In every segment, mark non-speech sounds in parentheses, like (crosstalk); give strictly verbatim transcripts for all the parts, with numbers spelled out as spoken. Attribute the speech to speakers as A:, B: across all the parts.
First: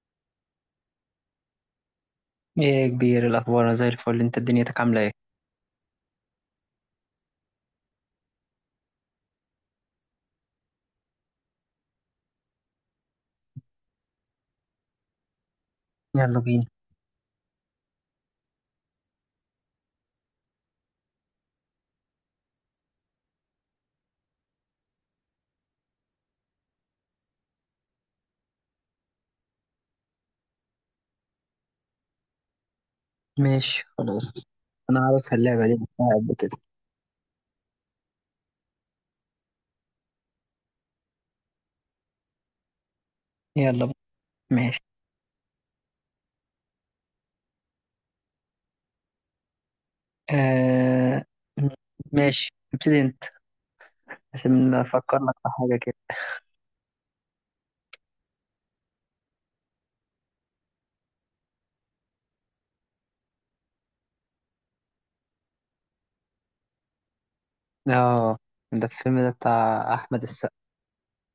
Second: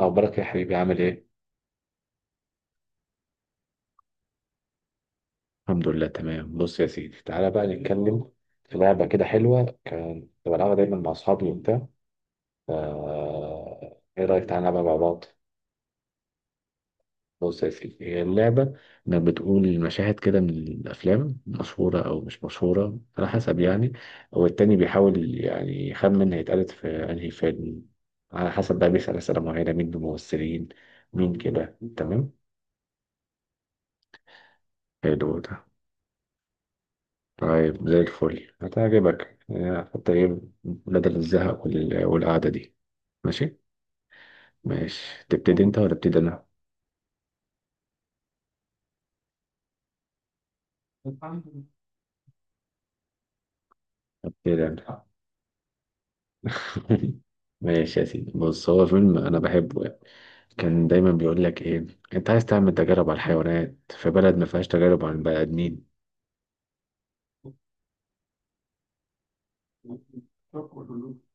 A: أخبارك يا حبيبي، عامل إيه؟
B: ايه يا كبير الاخبار، أنا زي الفل. انت دنيتك عامله ايه؟
A: الحمد لله تمام. بص يا سيدي، تعالى بقى نتكلم في لعبة كده حلوة كنت بلعبها دايما مع أصحابي وبتاع. آه... إيه رأيك تعالى نلعبها مع بعض؟
B: يلا بينا.
A: بص يا سيدي، هي اللعبة انك بتقول مشاهد كده من الافلام، مشهوره او مش مشهوره على حسب يعني، والتاني بيحاول يعني يخمن هيتقالت في انهي فيلم. على حسب بقى بيسأل اسئله معينه، مين الممثلين، مين، كده تمام.
B: ماشي، خلاص. انا
A: حلو
B: عارف
A: ده.
B: اللعبه دي بتلعب كده.
A: طيب زي الفل هتعجبك. آه، حتى ايه بدل الزهق وال- والقعدة دي. ماشي.
B: يلا بينا. ماشي.
A: ماشي، تبتدي انت ولا ابتدي انا؟
B: آه... ماشي، ابتدي انت
A: ابتدي
B: عشان
A: انا.
B: افكر لك في حاجه كده.
A: (laughs) ماشي يا سيدي. بص، هو فيلم انا بحبه يعني، كان دايما بيقول لك ايه: انت عايز تعمل تجارب على الحيوانات في بلد ما فيهاش تجارب على البني ادمين.
B: اه، ده الفيلم ده بتاع احمد السقا،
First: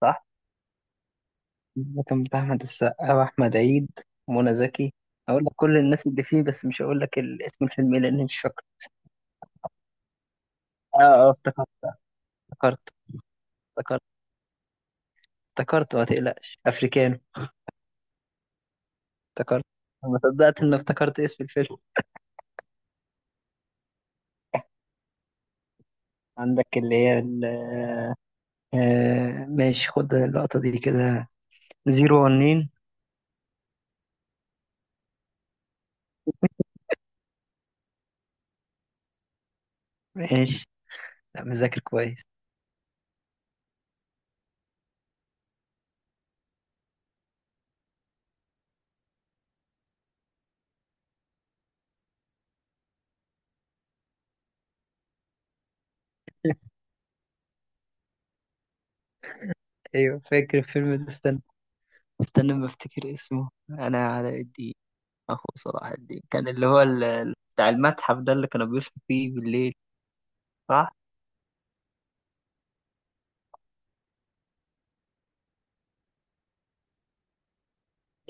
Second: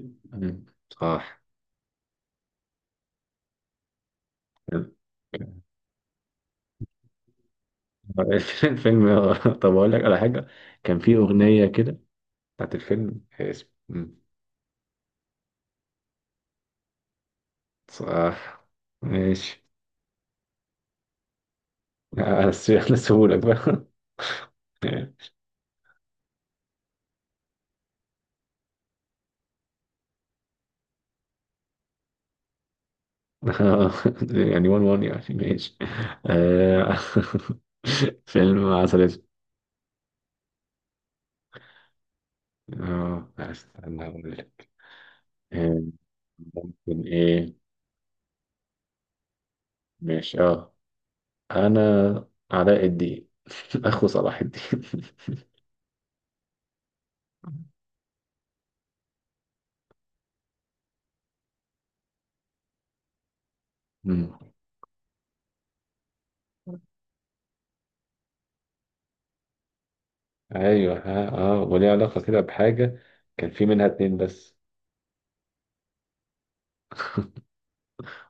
B: صح.
A: مم. صح.
B: ده كان بتاع احمد السقا واحمد عيد ومنى زكي. اقول لك
A: (laughs)
B: كل الناس اللي فيه بس مش هقول لك ال- اسم الفيلم إيه لاني مش فاكره.
A: الفيلم. آه، طب اقول لك على حاجة. كان
B: اه.
A: في
B: اه،
A: اغنية
B: افتكرت
A: كده بتاعت الفيلم اسم.
B: افتكرت افتكرت افتكرت، ما تقلقش، افريكانو.
A: صح. ماشي.
B: افتكرت. ما صدقت ان افتكرت اسم الفيلم.
A: آه، بس احنا سهولك بقى.
B: عندك اللي هي ال آه، ماشي، خد اللقطة دي كده، زيرو ونين.
A: (laughs) يعني وان وان يعني، ماشي. آه، (laughs) فيلم عسل أسود.
B: ماشي. لا، مذاكر كويس.
A: اه استنى اقول لك. آه، ممكن ايه. ماشي اه. انا علاء الدين. (laughs) اخو صلاح الدين.
B: ايوه، فاكر الفيلم ده. استنى استنى، ما افتكر اسمه، انا
A: (laughs)
B: علاء
A: مم.
B: الدين اخو صلاح الدين، كان اللي هو ال- ال- بتاع المتحف ده اللي كانوا بيصحوا فيه بالليل. صح.
A: ايوه، ها، اه، وليه علاقة كده بحاجة. كان في منها اتنين بس.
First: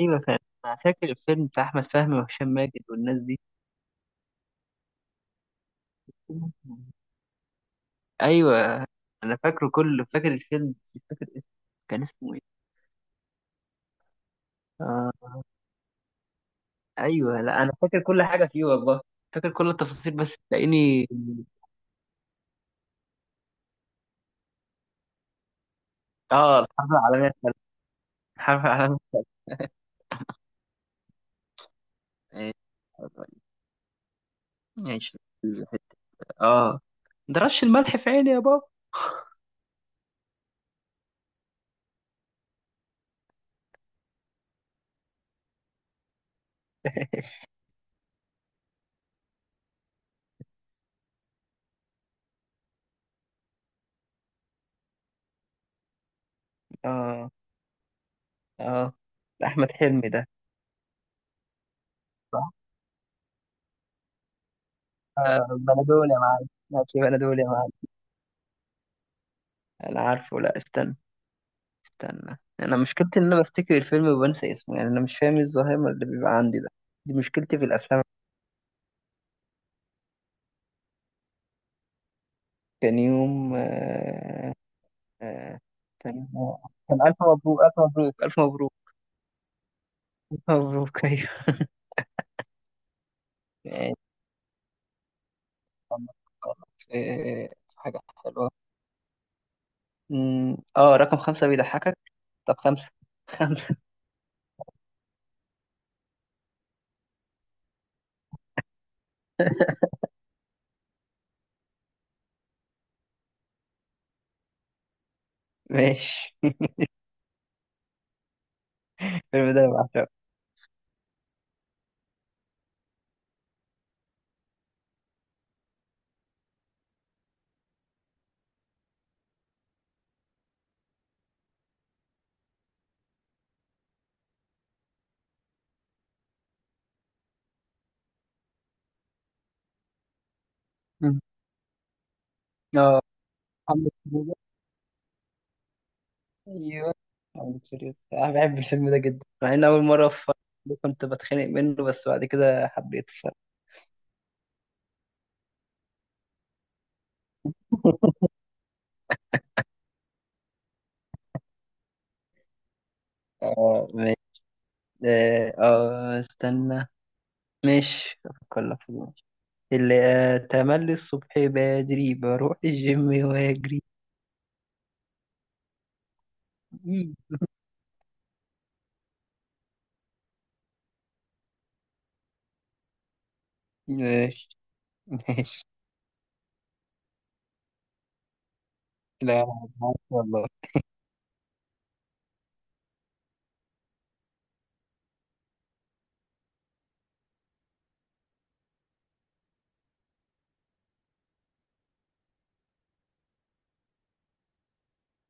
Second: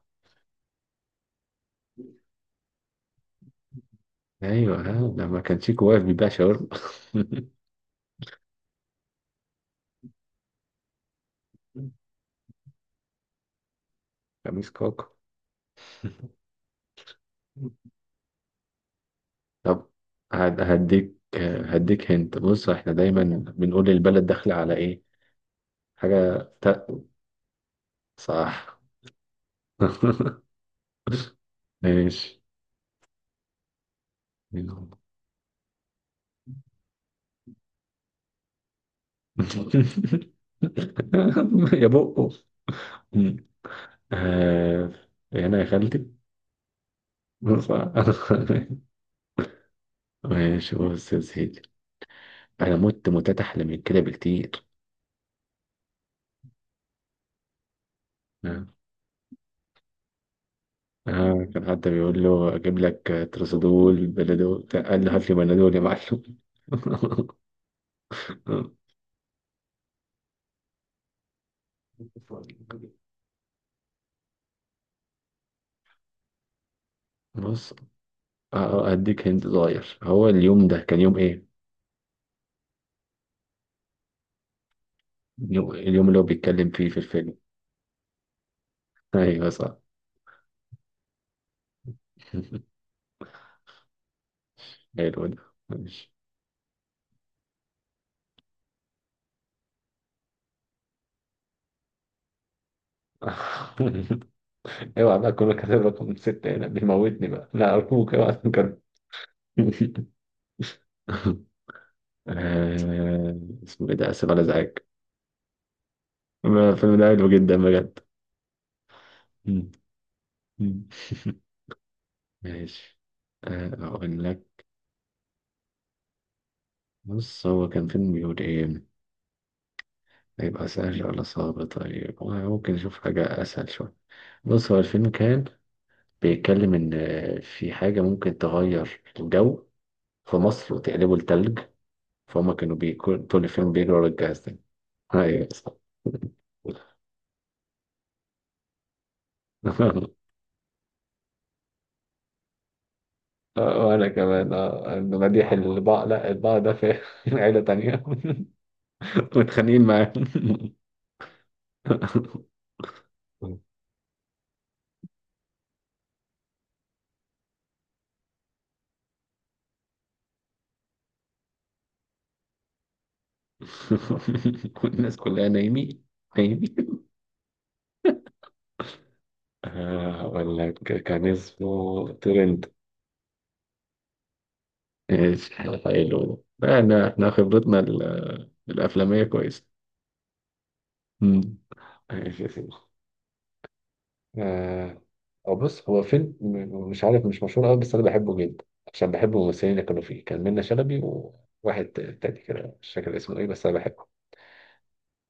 B: ايوه فاهم. انا فاكر الفيلم بتاع احمد فهمي وهشام ماجد والناس دي.
A: ايوه ها، لما كان شيكو واقف بيبيع شاورما.
B: ايوه، انا فاكره كله، فاكر الفيلم مش فاكر اسمه.
A: (laughs)
B: كان اسمه ايه؟
A: خميس كاكا.
B: آه، ايوه، لا انا فاكر كل حاجه فيه والله، فاكر كل
A: طب،
B: التفاصيل بس
A: هد-
B: تلاقيني.
A: هديك، هديك هنت بص، احنا دايما بنقول البلد داخلة على ايه، حاجة
B: اه،
A: ت...
B: الحرب العالميه الثالثه. الحرب
A: صح.
B: العالميه.
A: (laughs) ماشي.
B: إيه، ماشي الحته. اه. ده رش الملح في عيني يا بابا.
A: (laughs) يا بقه، آه، هنا يا خالتي. (laughs) صح. ماشي، بص يا سيدي، انا مت موتات احلى من كده بكتير.
B: اه.
A: آه.
B: اه، ده احمد حلمي ده،
A: آه، كان حتى بيقول
B: صح.
A: له اجيب لك ترسدول بلدول، قال له هات لي
B: آه،
A: بنادول يا
B: بلدول يا
A: معلم.
B: معلم، ماشي بلدول يا معلم.
A: (laughs)
B: انا عارفه، لا استنى. استنى، انا مشكلتي ان انا بفتكر الفيلم وبنسى اسمه، يعني انا مش فاهم إيه الزهايمر اللي بيبقى عندي ده. دي مشكلتي في
A: بص، أ-
B: الافلام.
A: أديك هنت صغير. هو اليوم ده كان يوم إيه؟
B: كان يوم آه، آه،
A: يوم- اليوم اللي هو
B: تمام آه،
A: بيتكلم فيه في
B: كان ألف
A: الفيلم.
B: مبروك ألف مبروك ألف مبروك.
A: أيوه صح.
B: ألف مبروك، (laughs) أيوه.
A: (laughs)
B: آه،
A: حلو ده.
B: طب
A: ماشي.
B: نفكر في في حاجة حلوة. أمم، آه، رقم خمسة بيضحكك. طب خمسة، (laughs) خمسة.
A: (laughs) اوعى بقى، كله كاتب رقم ستة. هنا بيموتني بقى، لا أرجوك اوعى تنكر. (laughs) آه، اسمه إيه ده، آسف على إزعاج.
B: ماشي.
A: ما- الفيلم ده حلو جدا بجد.
B: الفيلم ده أنا
A: مم.
B: بعشقه.
A: مم. (laughs) ماشي. آه، أقول لك. بص، هو كان فيلم بيقول إيه؟ هيبقى سهل ولا صعب؟ طيب، ممكن نشوف حاجة أسهل شوية. بص هو الفيلم كان بيتكلم إن في حاجة ممكن تغير الجو في مصر وتقلبه
B: أمم.
A: لتلج. فهم كانوا
B: آه،
A: بيكون طول الفيلم
B: محمد
A: بيجروا ورا
B: فلوجة.
A: الجهاز ده. أيوة صح.
B: أيوه، محمد فلوجة. أنا بحب الفيلم ده جدا، مع إن أول مرة
A: (laughs)
B: في كنت بتخانق منه بس بعد كده حبيته الصراحة.
A: آه، وأنا كمان. آه، إنه مديح البعض لا البعض ده في (laughs) عيلة تانية.
B: (laughs)
A: (laughs) متخانقين معاه. (laughs)
B: آه ماشي. آه، آه، استنى. ماشي، أفكر لك في اللي أتملي الصبح بدري بروح الجيم وأجري.
A: والناس كلها نايمين، نايمين.
B: إيه.
A: آه، أقول لك، كان اسمه ترند.
B: ماشي.
A: ماشي.
B: ماشي،
A: حلو ده. يعني احنا احنا خبرتنا ال- الافلاميه
B: لا،
A: كويسه.
B: معاك والله.
A: مم. ماشي يا سيدي. آه، هو بص، هو فيلم م- مش عارف، مش مشهور قوي، بس انا بحبه جدا عشان بحب الممثلين اللي كانوا فيه. كان منة شلبي وواحد تاني كده، مش فاكر اسمه ايه، بس انا بحبه.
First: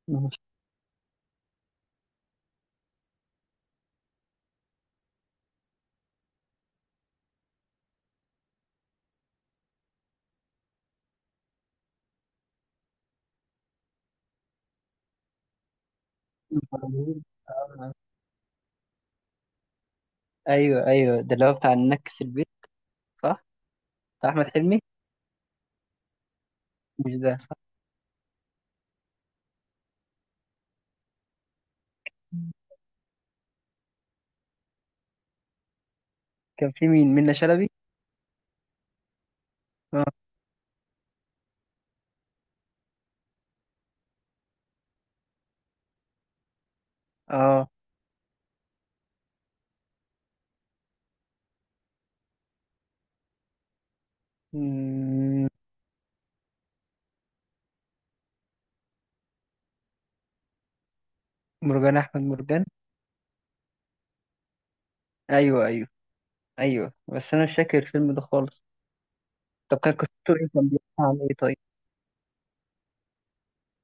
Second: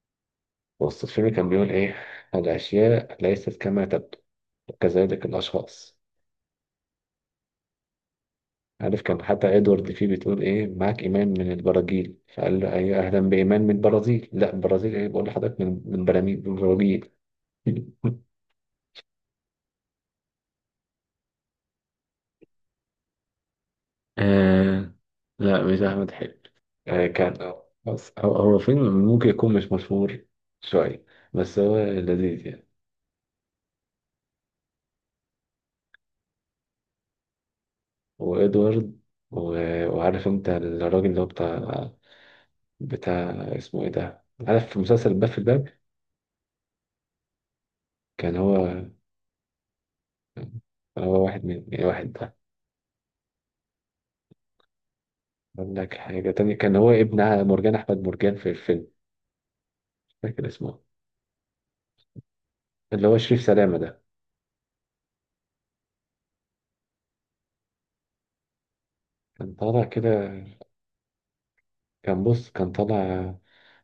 B: ماشي.
A: بص الفيلم كان بيقول ايه: الاشياء ليست كما تبدو، كذلك الاشخاص. عارف، كان حتى ادوارد فيه بتقول ايه: معاك ايمان من البراجيل، فقال له ايوه اهلا بايمان من البرازيل، لا البرازيل ايه، بقول لحضرتك من من براميل، من البراجيل. (laughs)
B: أيوه أيوه، ده اللي هو بتاع النكس البيت، صح؟ بتاع أحمد حلمي.
A: آه، لا مش احمد حلمي. آه
B: مش
A: كان،
B: ده، صح؟
A: بس هو، هو فيلم ممكن يكون مش مشهور شويه، بس هو لذيذ يعني.
B: كان في مين، منة شلبي؟
A: وادوارد، و-
B: اه.
A: وعارف انت الراجل اللي هو بتاع، بتاع، اسمه ايه ده، عارف في مسلسل الباب، في الباب.
B: اه.
A: كان هو، هو واحد من يعني واحد.
B: مم،
A: أقول لك حاجة تانية، كان هو ابن مرجان أحمد مرجان في الفيلم. مش فاكر اسمه.
B: مرجان أحمد مرجان.
A: اللي هو شريف سلامة ده.
B: أيوه أيوه. أيوه، بس أنا مش فاكر الفيلم ده خالص.
A: كان
B: طب
A: طالع
B: كان قصته
A: كده.
B: إيه، كان بيحكي عن إيه طيب؟
A: كان بص، كان طالع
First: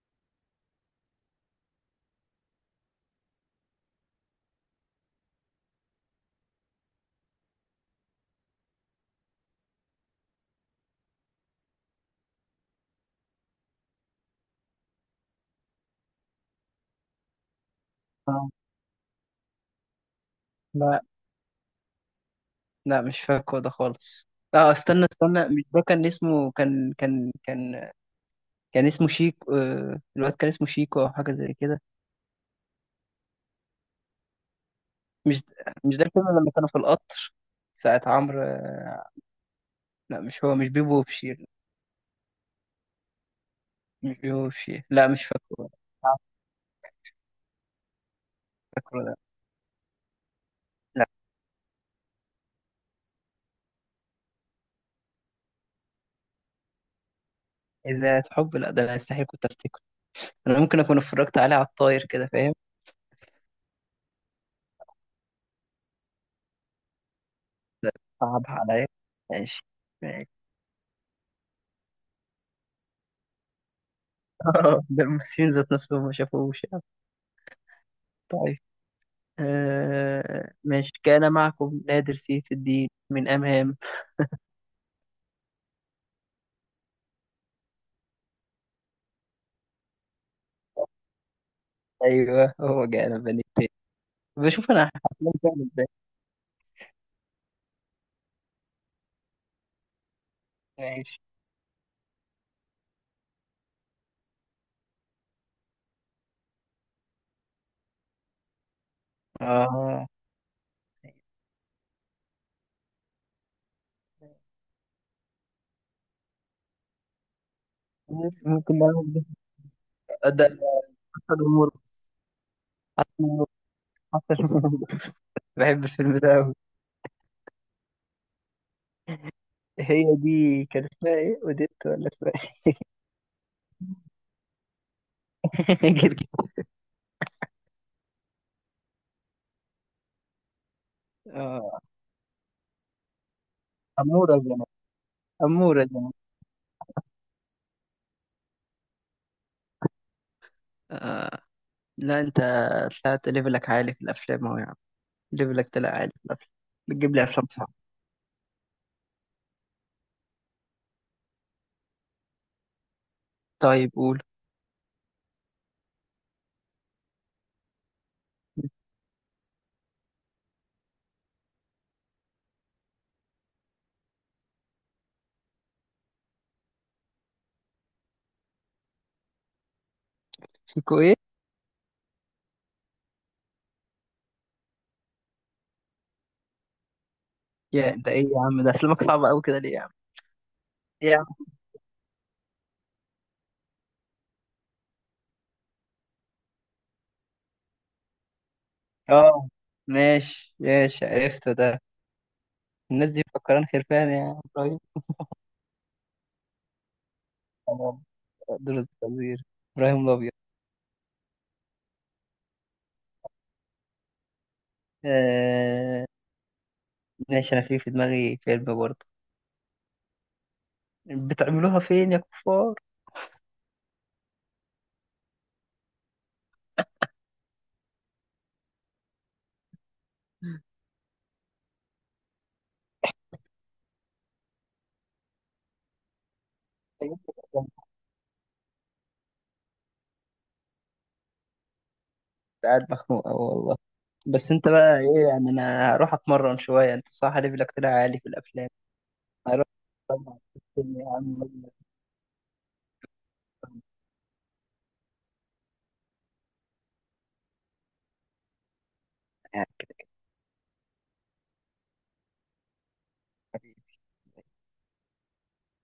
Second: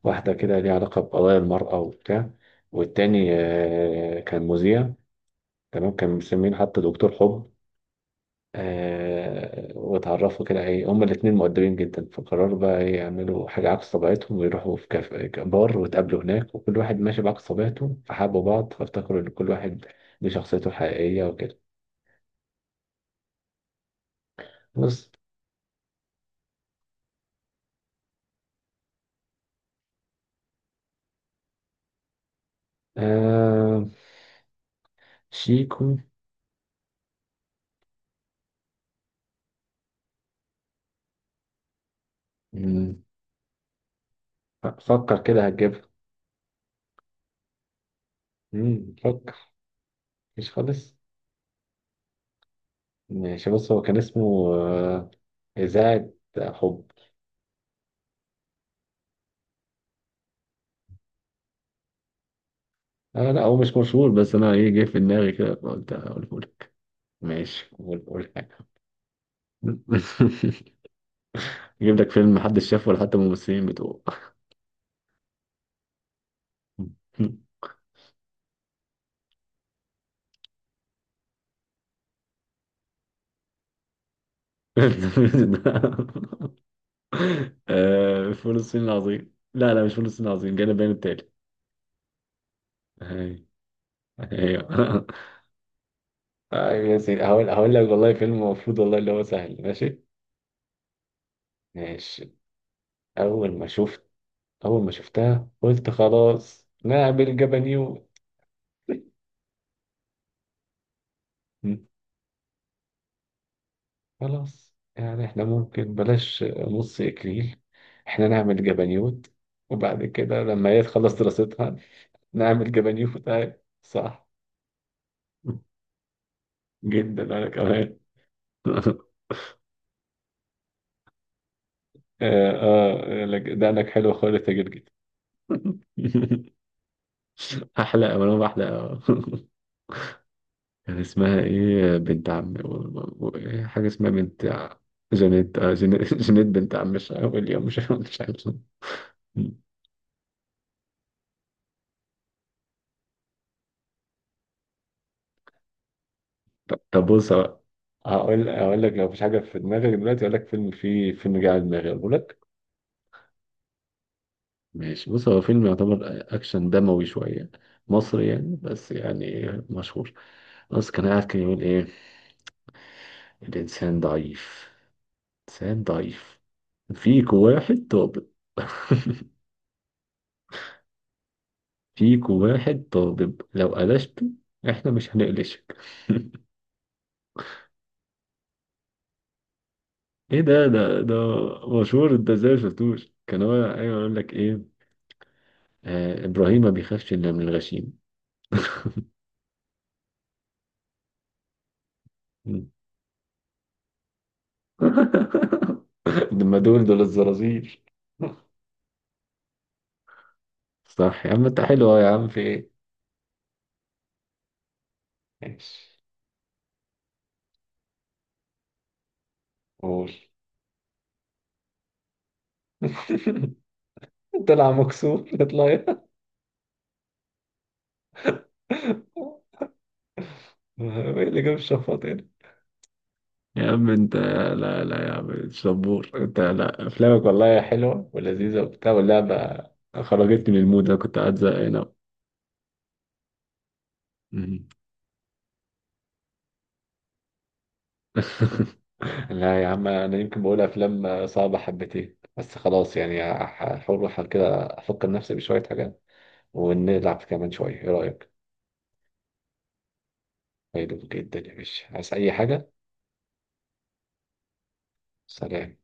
A: واحدة كده ليها علاقة بقضايا المرأة وبتاع، والتاني آه، كان مذيع تمام، كان مسمين حتى دكتور حب. آه، واتعرفوا كده ايه، هما الاتنين مؤدبين جدا فقرروا بقى ايه يعملوا حاجة عكس طبيعتهم ويروحوا في كاف بار، واتقابلوا هناك وكل واحد ماشي بعكس طبيعته، فحبوا
B: آه.
A: بعض فافتكروا ان كل واحد ليه شخصيته
B: لا
A: الحقيقية وكده.
B: لا، مش فاكره ده خالص. اه استنى
A: بص.
B: استنى، مش ده كان اسمه، كان كان كان كان اسمه شيكو. آه، الواد كان اسمه شيكو او حاجه زي كده.
A: آه
B: مش
A: شيكو.
B: مش ده الفيلم لما كانوا في القطر ساعة عمرو؟ آه، لا، مش هو، مش بيبو وبشير.
A: مم.
B: مش بيبو وبشير، لا
A: فكر
B: مش
A: كده
B: فاكره.
A: هتجيبها.
B: آه،
A: مم،
B: فاكره ده.
A: فكر. مش خالص.
B: لا.
A: ماشي. بص، هو كان اسمه آه إذاعة حب.
B: إذا حب؟ لا، ده انا استحيل كنت افتكره. انا ممكن اكون اتفرجت عليه على الطاير كده، فاهم؟
A: آه لا هو مش مشهور، بس أنا إيه جه في دماغي كده فقلت أقوله لك. ماشي، قول قول
B: صعب
A: حاجة.
B: عليا. ماشي. ماشي.
A: (laughs) أجيب لك فيلم محدش شافه ولا حتى الممثلين بتوعه. (laughs)
B: (laughs) ده الممثلين ذات نفسهم ما شافوش يعني. طيب. آه، ماشي، كان معكم نادر سيف الدين من أمام.
A: آه فول الصين العظيم، لا لا مش فول الصين العظيم، جانا البيان التالي.
B: أيوه، هو جانا بني التاني. بشوف أنا
A: أيوه. (laughs)
B: حفلات بتعمل إزاي.
A: آه يا سيدي، هقول هقول لك والله فيلم المفروض والله اللي هو سهل. ماشي.
B: ماشي.
A: ماشي. أول ما شفت أول ما شفتها قلت خلاص نعمل جبنيو.
B: آه.
A: م. خلاص يعني احنا ممكن بلاش نص إكليل، احنا
B: ممكن،
A: نعمل
B: ممكن نعمل.
A: جبنيوت، وبعد
B: ده
A: كده
B: ده
A: لما هي تخلص
B: حتى جمهور،
A: دراستها نعمل
B: حتى
A: جبنيوت
B: جمهور،
A: أهي. صح.
B: حتى جمهور. (laughs) بحب الفيلم ده أوي.
A: جدا، أنا كمان. (laughs)
B: هي دي كان اسمها إيه، أوديت ولا اسمها
A: آه
B: إيه؟
A: آه لك- ده أنك حلو خالص يا جدجد.
B: (laughs) جرجر.
A: (laughs) أحلى أوي، أنا أحلى أوي. (laughs) كان اسمها
B: آه،
A: إيه بنت عم و- و- إيه، حاجة اسمها
B: أمورة
A: بنت
B: زمان.
A: ع- جانيت، آه،
B: أمورة
A: جاني-
B: زمان.
A: (laughs) جانيت بنت عم، مش اليوم، مش مش عارف.
B: آه. لا، أنت طلعت ليفلك عالي في الأفلام أهو يا عم. ليفلك طلع عالي في الأفلام.
A: ط- طب
B: بتجيب لي
A: بص
B: أفلام
A: بقى،
B: صعبة.
A: هقول هقول لك لو مفيش حاجة في دماغك دلوقتي. هقول لك فيلم، فيه فيلم جه على دماغي أقول لك.
B: طيب قول.
A: ماشي، بص هو فيلم يعتبر أكشن دموي شوية، مصري يعني، بس يعني مشهور. بس كان قاعد كان يقول إيه: الإنسان ضعيف، إنسان ضعيف، فيك واحد طابق. (laughs)
B: (laughs)
A: فيكو واحد طالب لو قلشته احنا مش هنقلشك.
B: يا، ده ايه يا عم، ده افلامك صعبة قوي كده ليه يا عم؟
A: (laughs) ايه ده ده
B: إيه
A: ده
B: يا عم؟
A: مشهور، انت ازاي مشفتوش، كان هو ايوه يقول لك ايه: آه ابراهيم ما بيخافش الا من الغشيم.
B: اه ماشي، ماشي عرفته ده.
A: مم.
B: الناس دي مفكران خرفان يا ابراهيم.
A: (laughs) لما دول دول الزرازير.
B: تمام.
A: (laughs)
B: دول الخنزير. ابراهيم الابيض.
A: صح يا عم انت، حلو أهو يا عم، في ايه. ماشي.
B: آه ماشي. انا في في دماغي فيلم برضه.
A: قول.
B: بتعملوها فين يا كفار؟
A: (laughs) طلع مكسور، اطلع. (laughs) ايه اللي جاب الشفاط. يا عم انت، لا لا يا عم مش صبور، انت لا افلامك
B: كنت
A: والله حلوه ولذيذه وبتاع واللعبه خرجتني من المود، انا كنت قاعد زهقان أوي.
B: قاعد مخنوق أوي والله. بس
A: مم.
B: انت بقى ايه يعني، انا هروح اتمرن شوية. انت صح، ليفلك طلع عالي في الافلام.
A: (laughs) لا
B: هروح
A: يا عم، انا يمكن بقول
B: أتمرن يا
A: افلام صعبه حبتين، بس خلاص يعني هح- هحاول، احاول كده افكر نفسي بشويه حاجات، ونلعب كمان شويه، ايه رايك؟
B: عم.
A: حلو جدا يا باشا، عايز اي حاجه؟ سلام.